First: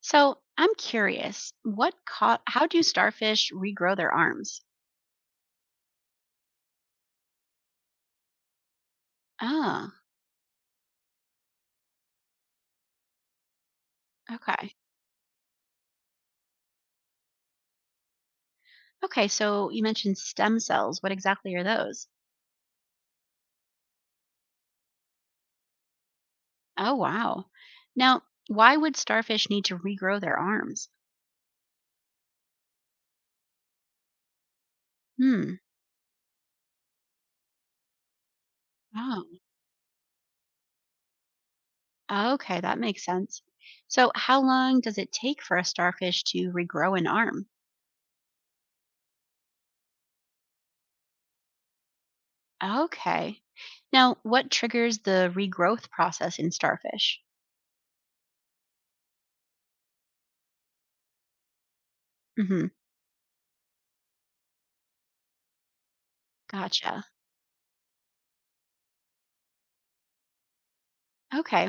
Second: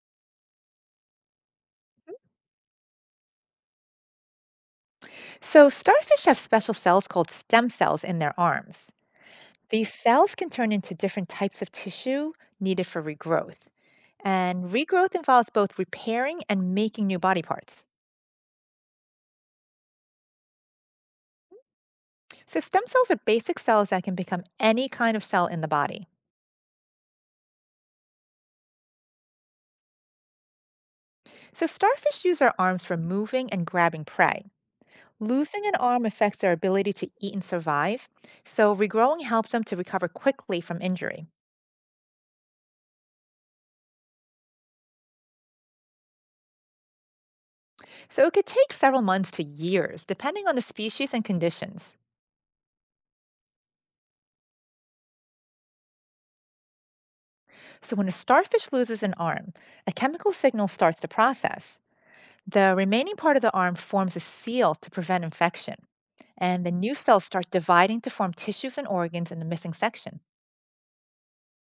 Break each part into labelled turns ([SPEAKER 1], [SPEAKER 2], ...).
[SPEAKER 1] So I'm curious, what caught? How do starfish regrow their arms?
[SPEAKER 2] So, starfish have special cells called stem cells in their arms.
[SPEAKER 1] Ah,
[SPEAKER 2] These cells can turn into different types of tissue needed for regrowth. And
[SPEAKER 1] okay,
[SPEAKER 2] regrowth involves both repairing and making new body parts.
[SPEAKER 1] okay. So you mentioned stem cells. What exactly are those?
[SPEAKER 2] So, stem cells are basic cells that can become any kind of cell in the body.
[SPEAKER 1] Oh, wow. Now, why would starfish need to regrow their arms?
[SPEAKER 2] So, starfish use their arms for moving and grabbing prey.
[SPEAKER 1] Hmm.
[SPEAKER 2] Losing an arm affects their ability to eat and survive. So, regrowing
[SPEAKER 1] Oh,
[SPEAKER 2] helps them to recover quickly from injury.
[SPEAKER 1] okay, that makes sense. So how long does it take for a starfish to regrow an arm?
[SPEAKER 2] So, it could take several months to years, depending on the species and conditions.
[SPEAKER 1] Okay. Now, what triggers the regrowth process in starfish?
[SPEAKER 2] So, when a starfish loses an arm, a chemical signal starts the process.
[SPEAKER 1] Hmm.
[SPEAKER 2] The remaining part of the arm forms a seal to prevent infection, and the new
[SPEAKER 1] Gotcha.
[SPEAKER 2] cells start dividing to form tissues and organs in the missing section.
[SPEAKER 1] Okay.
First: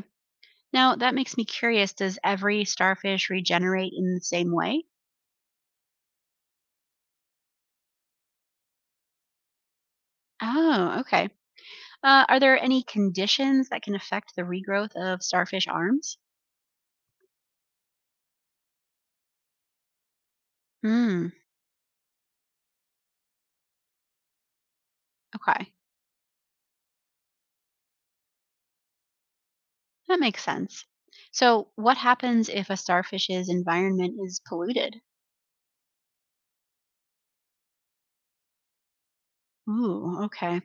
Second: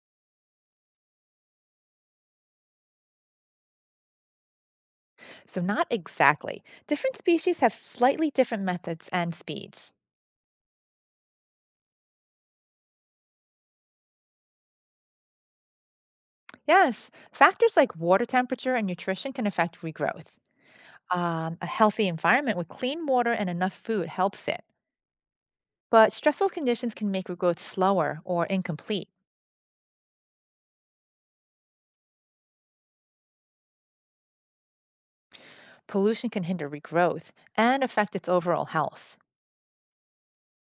[SPEAKER 1] Now, that makes me curious. Does every starfish regenerate in the same way?
[SPEAKER 2] So, not exactly. Different species have slightly different methods and speeds.
[SPEAKER 1] Oh, okay. Are there any conditions that can affect the regrowth of starfish arms?
[SPEAKER 2] Yes, factors like water temperature and nutrition can affect regrowth.
[SPEAKER 1] Hmm,
[SPEAKER 2] A healthy environment with clean water and enough food helps it,
[SPEAKER 1] okay.
[SPEAKER 2] but stressful conditions can make regrowth slower or incomplete.
[SPEAKER 1] That makes sense. So, what happens if a starfish's environment is polluted?
[SPEAKER 2] Pollution can hinder regrowth and affect its overall health.
[SPEAKER 1] Ooh, okay.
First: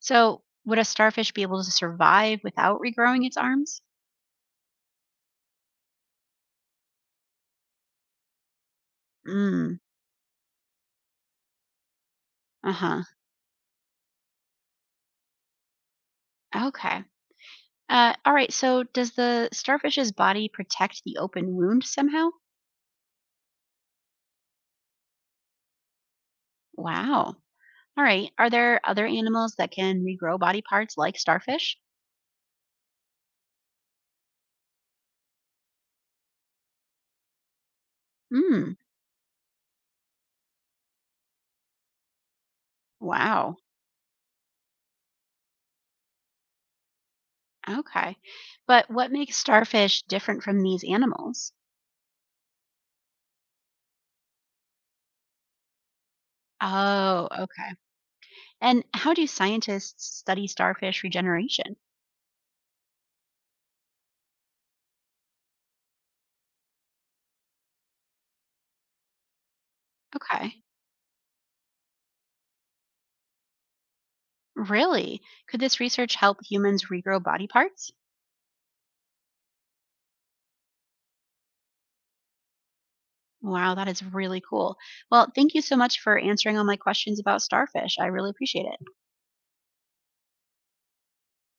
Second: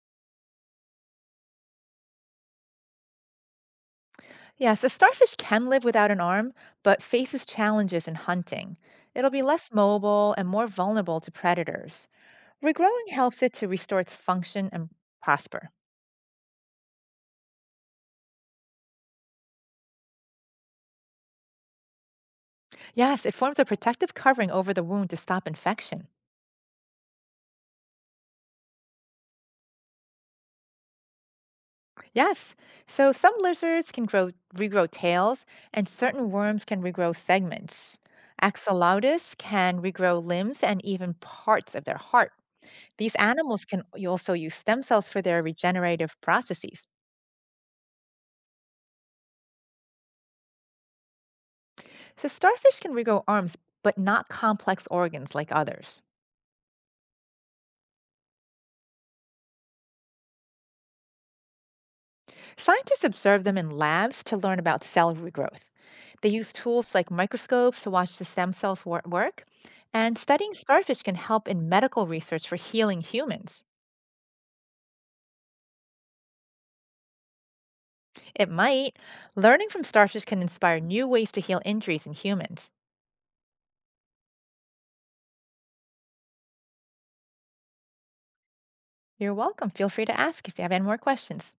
[SPEAKER 1] So, would a starfish be able to survive without regrowing its arms?
[SPEAKER 2] Yeah, so starfish can live without an arm, but faces challenges in hunting. It'll be less
[SPEAKER 1] Mm,
[SPEAKER 2] mobile and more vulnerable to predators.
[SPEAKER 1] uh-huh.
[SPEAKER 2] Regrowing helps it to restore its function and prosper.
[SPEAKER 1] Okay. All right, so does the starfish's body protect the open wound somehow?
[SPEAKER 2] Yes, it forms a protective covering over the wound to stop infection.
[SPEAKER 1] Wow. All right. Are there other animals that can regrow body parts like starfish?
[SPEAKER 2] Yes, so some lizards can grow regrow tails, and certain worms can regrow segments.
[SPEAKER 1] Hmm.
[SPEAKER 2] Axolotls can regrow limbs and even parts of their heart. These
[SPEAKER 1] Wow.
[SPEAKER 2] animals can also use stem cells for their regenerative processes.
[SPEAKER 1] Okay. But what makes starfish different from these animals?
[SPEAKER 2] So, starfish can regrow arms, but not complex organs like others.
[SPEAKER 1] Oh, okay. And how do scientists study starfish regeneration?
[SPEAKER 2] Scientists observe them in labs to learn about cell regrowth. They use tools like microscopes to watch the stem cells work. And studying
[SPEAKER 1] Okay.
[SPEAKER 2] starfish can help in medical research for healing humans.
[SPEAKER 1] Really? Could this research help humans regrow body parts?
[SPEAKER 2] It might. Learning from starfish can inspire new ways to heal injuries in humans.
[SPEAKER 1] Wow, that is really cool. Well, thank you so much for answering all my questions about starfish. I really appreciate it.
[SPEAKER 2] You're welcome. Feel free to ask if you have any more questions.